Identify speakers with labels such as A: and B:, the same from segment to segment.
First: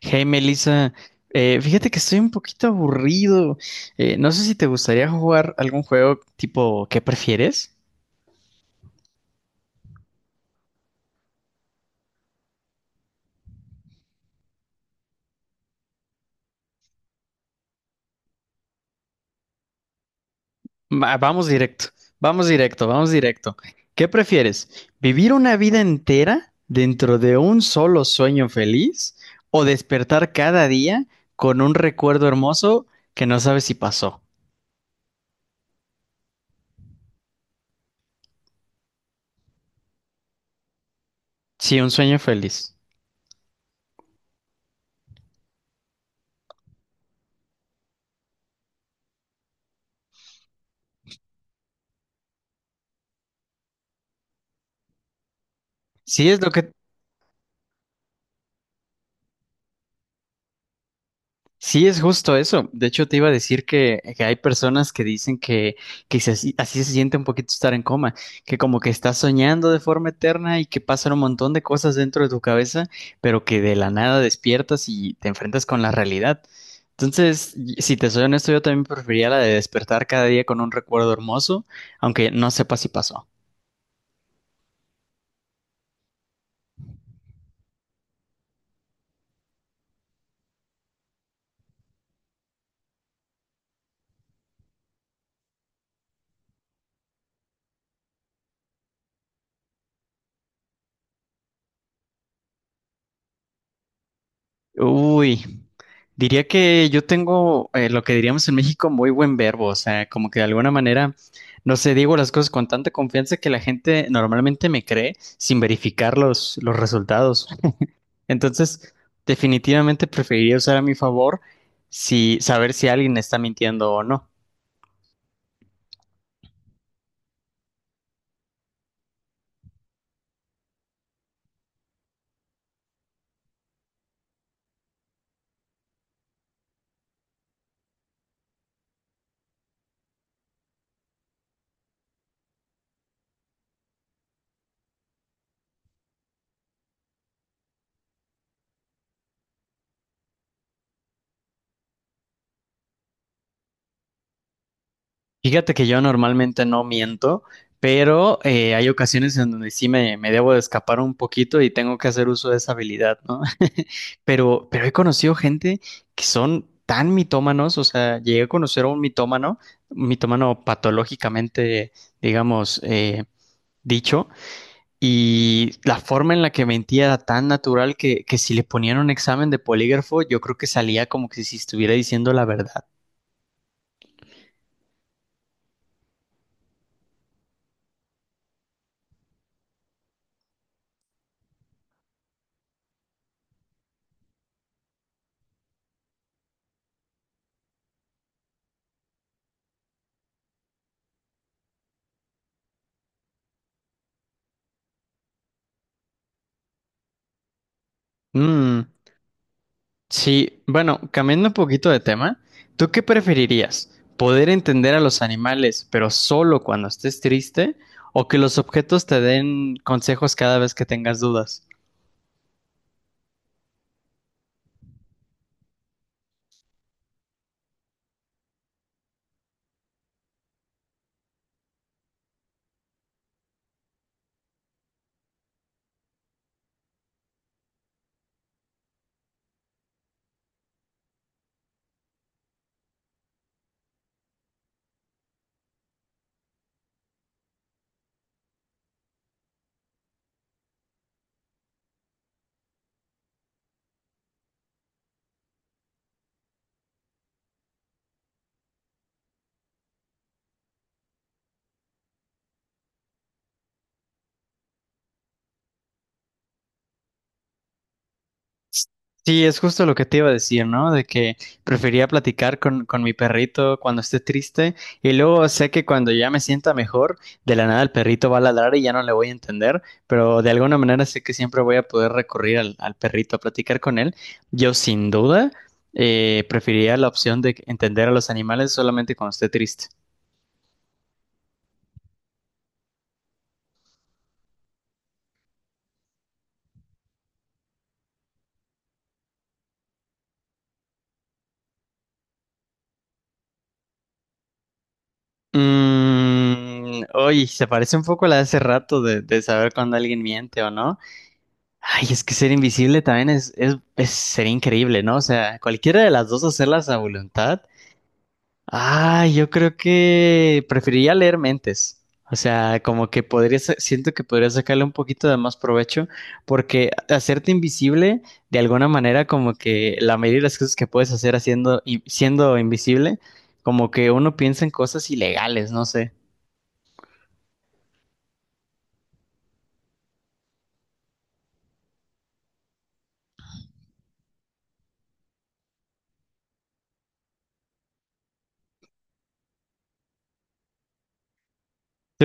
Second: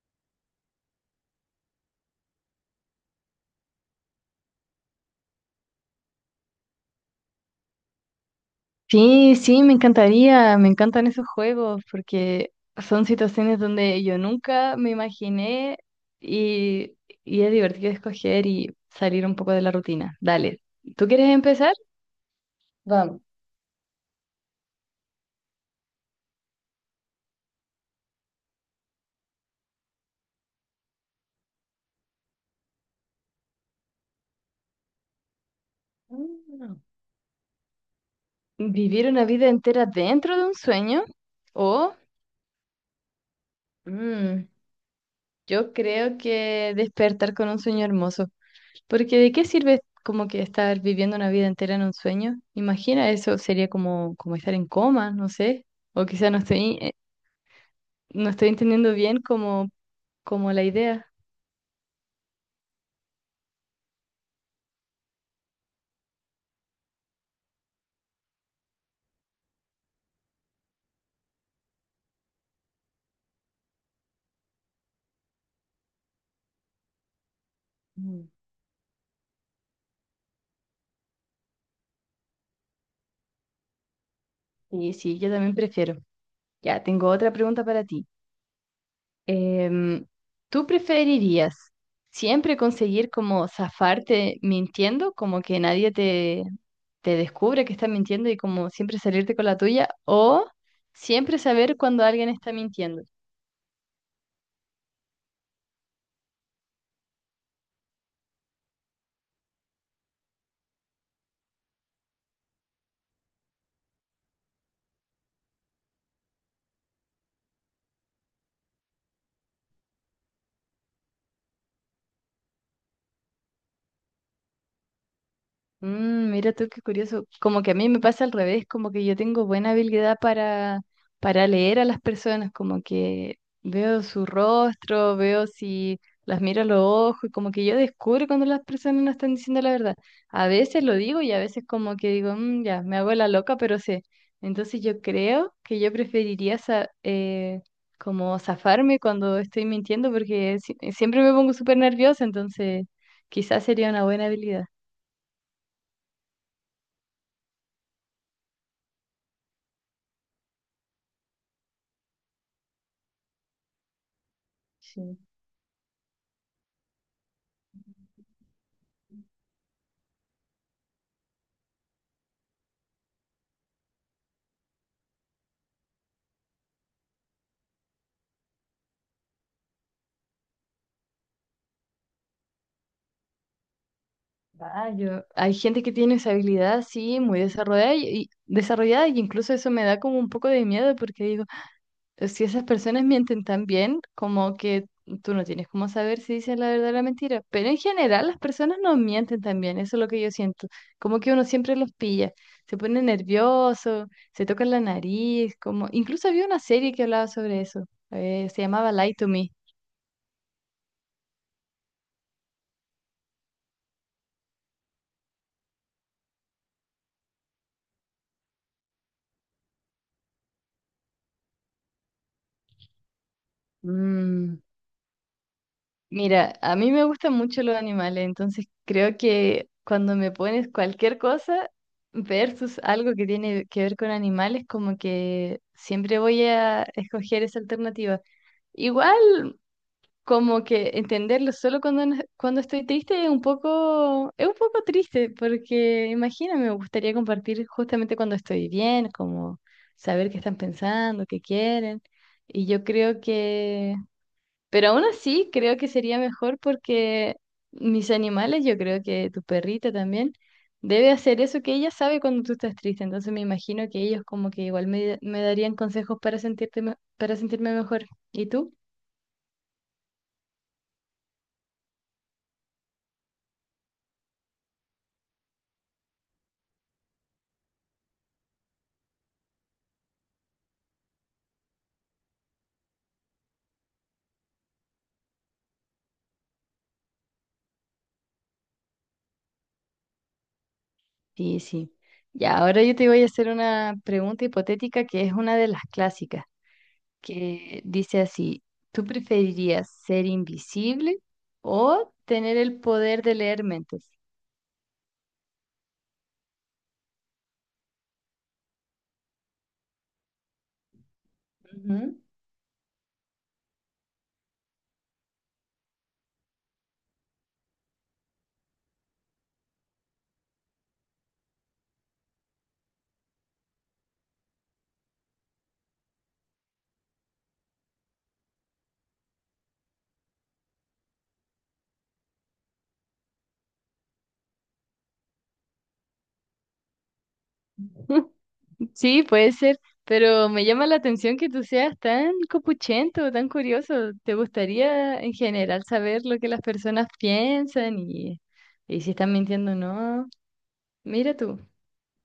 A: Hey Melissa, fíjate que estoy un poquito aburrido. No sé si te gustaría jugar algún juego tipo ¿qué prefieres?
B: Sí, sí, me encantaría, me encantan esos juegos porque son situaciones donde yo nunca me imaginé y, y es divertido escoger y salir un poco de la rutina. Dale, ¿tú
A: Va-
B: quieres
A: vamos
B: empezar?
A: directo, Vamos
B: Vamos.
A: directo. ¿Qué prefieres? ¿Vivir una vida entera dentro de un solo sueño feliz o despertar cada día con un recuerdo hermoso que no sabes si pasó?
B: Mm. ¿Vivir una vida entera dentro de un sueño
A: Sí, un
B: o
A: sueño feliz.
B: mm, yo creo que despertar con un sueño hermoso? Porque ¿de qué sirve como que estar viviendo una vida entera en un sueño? Imagina eso, sería como, como estar en coma, no sé. O
A: Sí,
B: quizá no
A: es lo que,
B: estoy, no estoy entendiendo bien como, como la idea.
A: Sí, es justo eso. De hecho, te iba a decir que hay personas que dicen que así, se siente un poquito estar en coma, que como que estás soñando de forma eterna y que pasan un montón de cosas dentro de tu cabeza, pero que de la nada despiertas y te enfrentas con la realidad. Entonces, si te soy
B: Mm.
A: honesto, yo también preferiría la de despertar cada día con un recuerdo hermoso, aunque no sepa si pasó.
B: Y sí, yo también prefiero. Ya, tengo otra pregunta para ti. Em, ¿Tú preferirías siempre conseguir como zafarte mintiendo, como que nadie te, te descubre que estás mintiendo y como siempre salirte con la tuya? ¿O siempre saber cuando alguien está mintiendo?
A: Uy, diría que yo tengo lo que diríamos en México muy buen verbo, o sea, como que de alguna manera, no sé, digo las cosas con tanta confianza que la gente normalmente me cree sin verificar los resultados. Entonces, definitivamente preferiría usar a mi favor si saber si alguien está mintiendo o no.
B: Mm, mira tú qué curioso. Como que a mí me pasa al revés, como que yo tengo buena habilidad para leer a las personas, como que veo su rostro, veo si las miro a los ojos, y como que yo descubro cuando las personas no están diciendo la verdad. A veces lo digo y a veces como que digo, "Mm, ya, me hago la loca, pero sé." Entonces yo creo que yo preferiría como zafarme cuando estoy mintiendo porque siempre me pongo súper nerviosa, entonces quizás sería una buena habilidad.
A: Fíjate que yo normalmente no miento, pero hay ocasiones en donde sí me debo de escapar un poquito y tengo que hacer uso de esa habilidad, ¿no? Pero he
B: Sí.
A: conocido gente que son tan mitómanos, o sea, llegué a conocer a un mitómano patológicamente, digamos, dicho, y la forma en la que mentía era tan natural que si le ponían un examen de polígrafo, yo creo que salía como que si estuviera diciendo la verdad.
B: Ah, hay gente que tiene esa habilidad, sí, muy desarrollada desarrollada y incluso eso me da como un poco de miedo porque digo, pues, si esas personas mienten tan bien, como que tú no tienes cómo saber si dicen la verdad o la mentira. Pero en general las personas no mienten tan bien, eso es lo que yo siento. Como que uno siempre los pilla, se pone nervioso, se toca la nariz, como incluso había una serie que hablaba sobre eso, se
A: Mm.
B: llamaba Lie to Me.
A: Sí, bueno, cambiando un poquito de tema, ¿tú qué preferirías? ¿Poder entender a los animales, pero solo cuando estés triste? ¿O que los objetos te den consejos cada vez que tengas dudas?
B: Mm. Mira, a mí me gustan mucho los animales, entonces creo que cuando me pones cualquier cosa versus algo que tiene que ver con animales, como que siempre voy a escoger esa alternativa. Igual, como que entenderlo solo cuando, cuando estoy triste es un poco triste, porque imagina, me gustaría compartir justamente cuando estoy bien, como saber qué están pensando, qué quieren. Y yo creo que pero aún así, creo que sería mejor porque mis animales, yo creo que tu perrita también, debe hacer eso que ella sabe cuando tú estás triste. Entonces me imagino que ellos como que igual me, me darían consejos para para sentirme mejor. ¿Y tú?
A: Sí, es justo lo que te iba a decir, ¿no? De que prefería platicar con mi perrito cuando esté triste y luego sé que cuando ya me sienta mejor, de la nada el perrito va a ladrar y ya no le voy a entender, pero de alguna manera sé que siempre voy a poder recurrir al perrito a platicar con él. Yo sin duda preferiría la opción de entender a los animales solamente cuando esté triste.
B: Sí, sí. Ya, ahora yo te voy a hacer una pregunta hipotética que es una de las clásicas, que dice así, ¿tú preferirías ser invisible o tener el poder de leer mentes?
A: Mmm, oye, se parece un poco a la de hace rato de saber cuando alguien miente o no. Ay,
B: Ujú.
A: es que ser invisible también sería increíble, ¿no? O sea, cualquiera de las dos hacerlas a voluntad. Ay, yo creo que preferiría leer mentes. O sea, como que podría, siento que podría sacarle un poquito de más provecho, porque hacerte invisible, de alguna manera, como que la mayoría de las cosas que puedes hacer siendo invisible, como que uno piensa en cosas ilegales, no sé.
B: Sí, puede ser, pero me llama la atención que tú seas tan copuchento, tan curioso. ¿Te gustaría en general saber lo que las personas piensan y si están mintiendo o no? Mira tú,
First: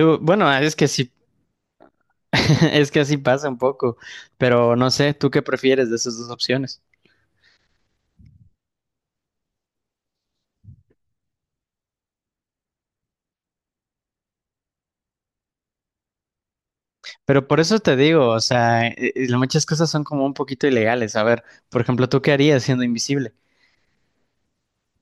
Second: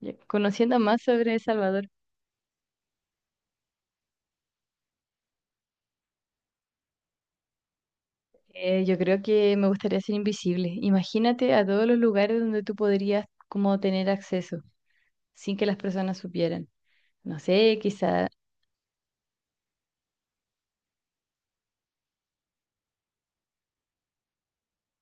A: Bueno, ah, es
B: conociendo
A: que
B: más
A: sí,
B: sobre El Salvador,
A: es que así pasa un poco, pero no sé, ¿tú qué prefieres de esas dos opciones?
B: yo creo que me gustaría ser invisible. Imagínate a todos los lugares donde tú podrías como tener acceso sin que las personas supieran. No
A: Pero por
B: sé,
A: eso te digo,
B: quizá
A: o sea, muchas cosas son como un poquito ilegales. A ver, por ejemplo, ¿tú qué harías siendo invisible?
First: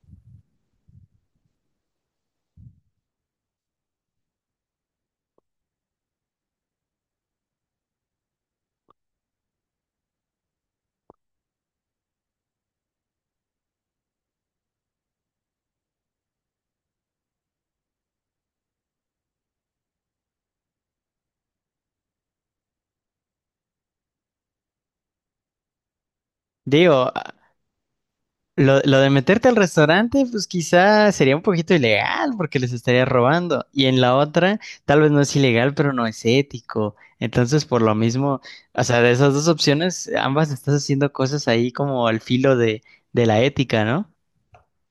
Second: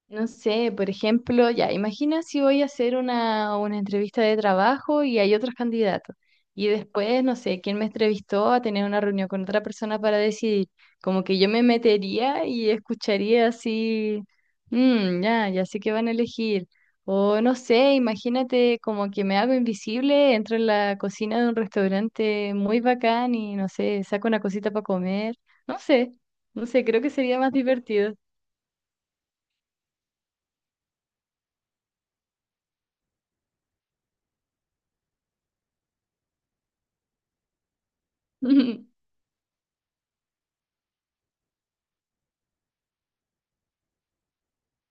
B: no sé, por ejemplo, ya, imagina si voy a hacer una entrevista de trabajo y hay otros candidatos. Y después, no sé, quién me entrevistó a tener una reunión con otra persona para decidir. Como que yo me metería y escucharía así, "Mm, ya, ya sé que van a elegir." O no sé, imagínate como que me hago invisible, entro en la cocina de un restaurante muy bacán y no sé, saco una cosita para comer. No sé, no sé, creo que
A: Digo, ah,
B: sería más divertido.
A: lo de meterte al restaurante, pues quizá sería un poquito ilegal porque les estarías robando. Y en la otra, tal vez no es ilegal, pero no es ético. Entonces, por lo mismo, o sea, de esas dos opciones, ambas estás haciendo cosas ahí como al filo de la ética, ¿no?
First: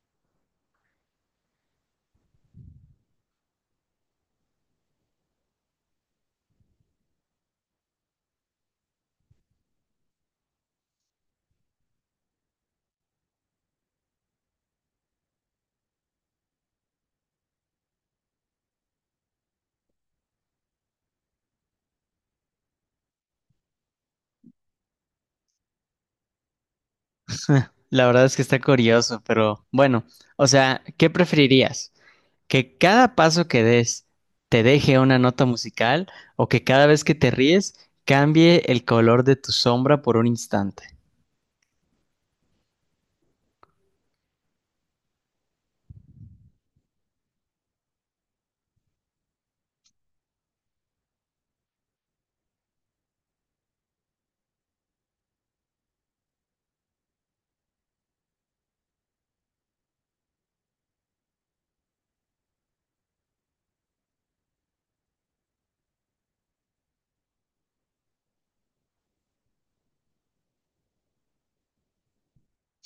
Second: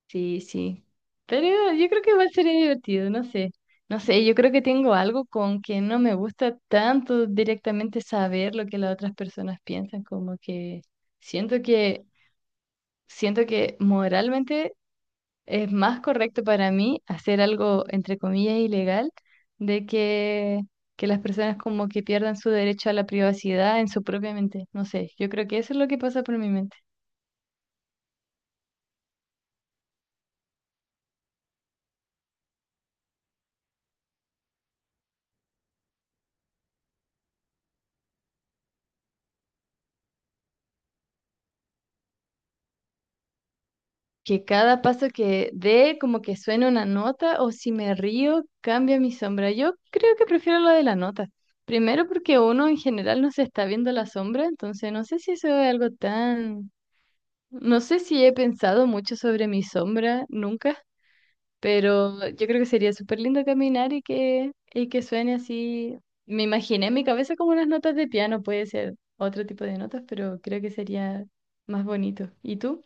B: Sí, sí. Pero yo creo que igual sería divertido, no sé. No sé, yo creo que tengo algo con que no me gusta tanto directamente saber lo que las otras personas piensan, como que siento que siento que moralmente es más correcto para mí hacer algo entre comillas ilegal de que las personas como que pierdan su derecho a la privacidad en su propia mente. No sé, yo creo que eso es lo que pasa por mi mente.
A: La verdad es que está curioso, pero bueno, o sea, ¿qué preferirías? Que cada paso que des te deje una nota musical o que cada vez que te ríes cambie el color de tu sombra por un instante.
B: Que cada paso que dé como que suene una nota o si me río cambia mi sombra. Yo creo que prefiero lo de la nota. Primero porque uno en general no se está viendo la sombra, entonces no sé si eso es algo tan... No sé si he pensado mucho sobre mi sombra nunca, pero yo creo que sería súper lindo caminar y que suene así. Me imaginé en mi cabeza como unas notas de piano, puede ser otro tipo de notas, pero creo que sería más bonito. ¿Y tú?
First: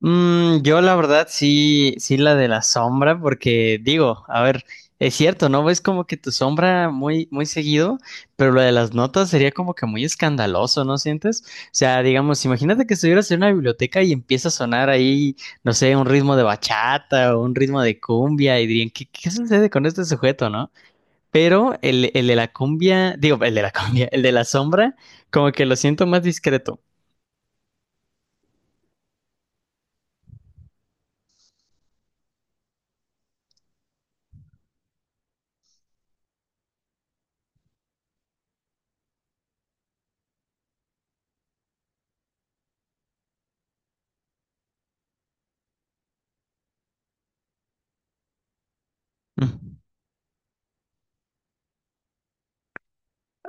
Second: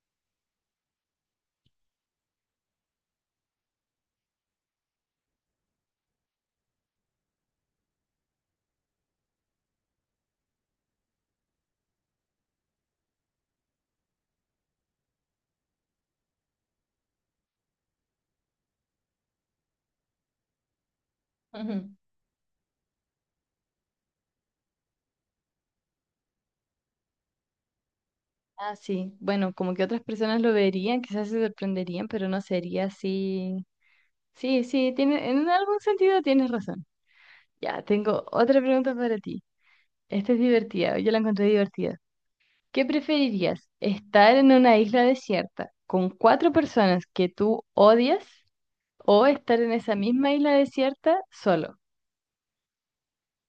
A: Mm, yo la verdad sí la de la sombra, porque digo, a ver, es cierto, ¿no? Ves como que tu sombra muy, muy seguido, pero lo de las notas sería como que muy escandaloso, ¿no sientes? O sea, digamos, imagínate que estuvieras en una biblioteca y empieza a sonar ahí, no sé, un ritmo de bachata o un ritmo de cumbia y dirían, ¿qué, qué sucede con este sujeto, no? Pero
B: Ujú.
A: el de la cumbia, digo, el de la sombra, como que lo siento más discreto.
B: Ah, sí. Bueno, como que otras personas lo verían, quizás se sorprenderían, pero no sería así. Sí, sí, tiene, en algún sentido tienes razón. Ya, tengo otra pregunta para ti. Esta es divertida, yo la encontré divertida. ¿Qué preferirías? ¿Estar en una isla desierta con 4 personas que tú odias o estar en
A: Mm.
B: esa misma isla desierta solo?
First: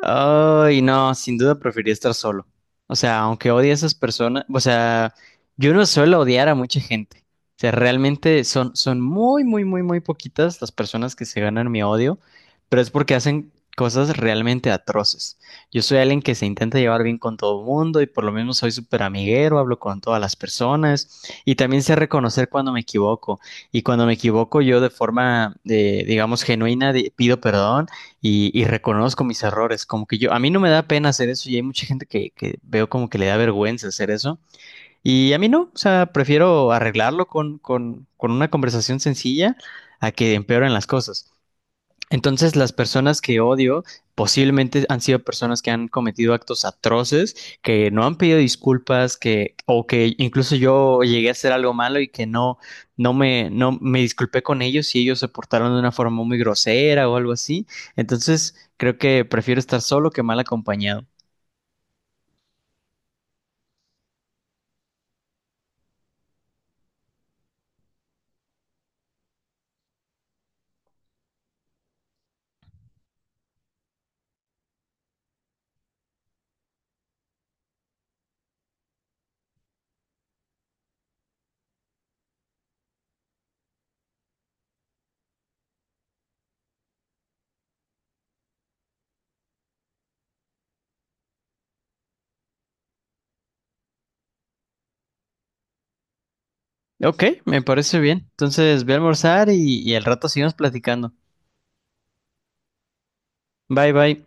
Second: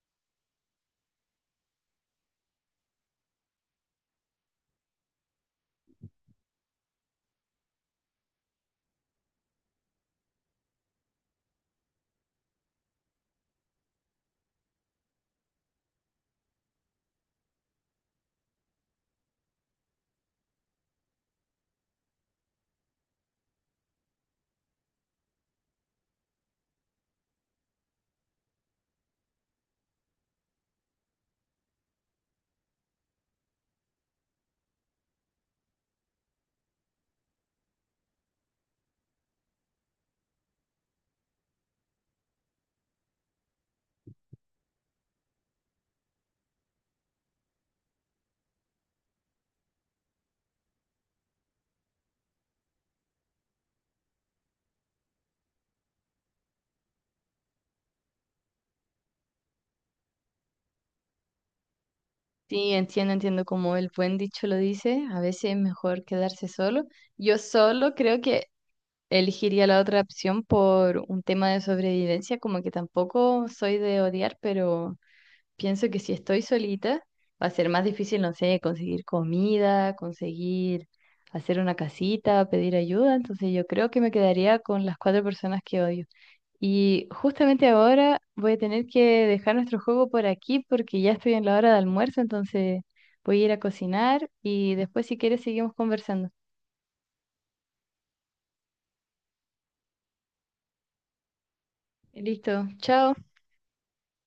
A: Ay, no, sin duda preferiría estar solo. O sea, aunque odie a esas personas, o sea, yo no suelo odiar a mucha gente. O sea, realmente son muy, muy, muy, muy poquitas las personas que se ganan mi odio, pero es porque hacen cosas realmente atroces. Yo soy alguien que se intenta llevar bien con todo el mundo y por lo menos soy súper amiguero, hablo con todas las personas y también sé reconocer cuando me equivoco. Y cuando me equivoco, yo de forma, digamos, genuina, pido perdón y reconozco mis errores. Como que yo, a mí no me da pena hacer eso y hay mucha gente que veo como que le da vergüenza hacer eso. Y a mí no, o sea, prefiero arreglarlo con una conversación sencilla a que empeoren las cosas. Entonces, las personas que odio posiblemente han sido personas que han cometido actos atroces, que no han pedido disculpas, que o que incluso yo llegué a hacer algo malo y que no me disculpé con ellos y ellos se portaron de una forma muy grosera o algo así. Entonces, creo que prefiero estar solo que mal acompañado.
B: Sí, entiendo, entiendo como el buen dicho lo dice, a veces es mejor quedarse solo. Yo solo creo que elegiría la otra opción por un tema de sobrevivencia, como que tampoco soy de odiar, pero pienso que si estoy solita va a ser más difícil, no sé, conseguir comida, conseguir hacer una casita, pedir ayuda, entonces yo creo que me quedaría con las 4 personas que odio. Y justamente ahora voy a tener que dejar nuestro juego por aquí porque ya estoy en la hora de almuerzo, entonces voy a ir a cocinar y después si quieres seguimos conversando.
A: Ok, me parece bien. Entonces, voy a almorzar y al rato seguimos platicando.
B: Listo, chao.
A: Bye, bye.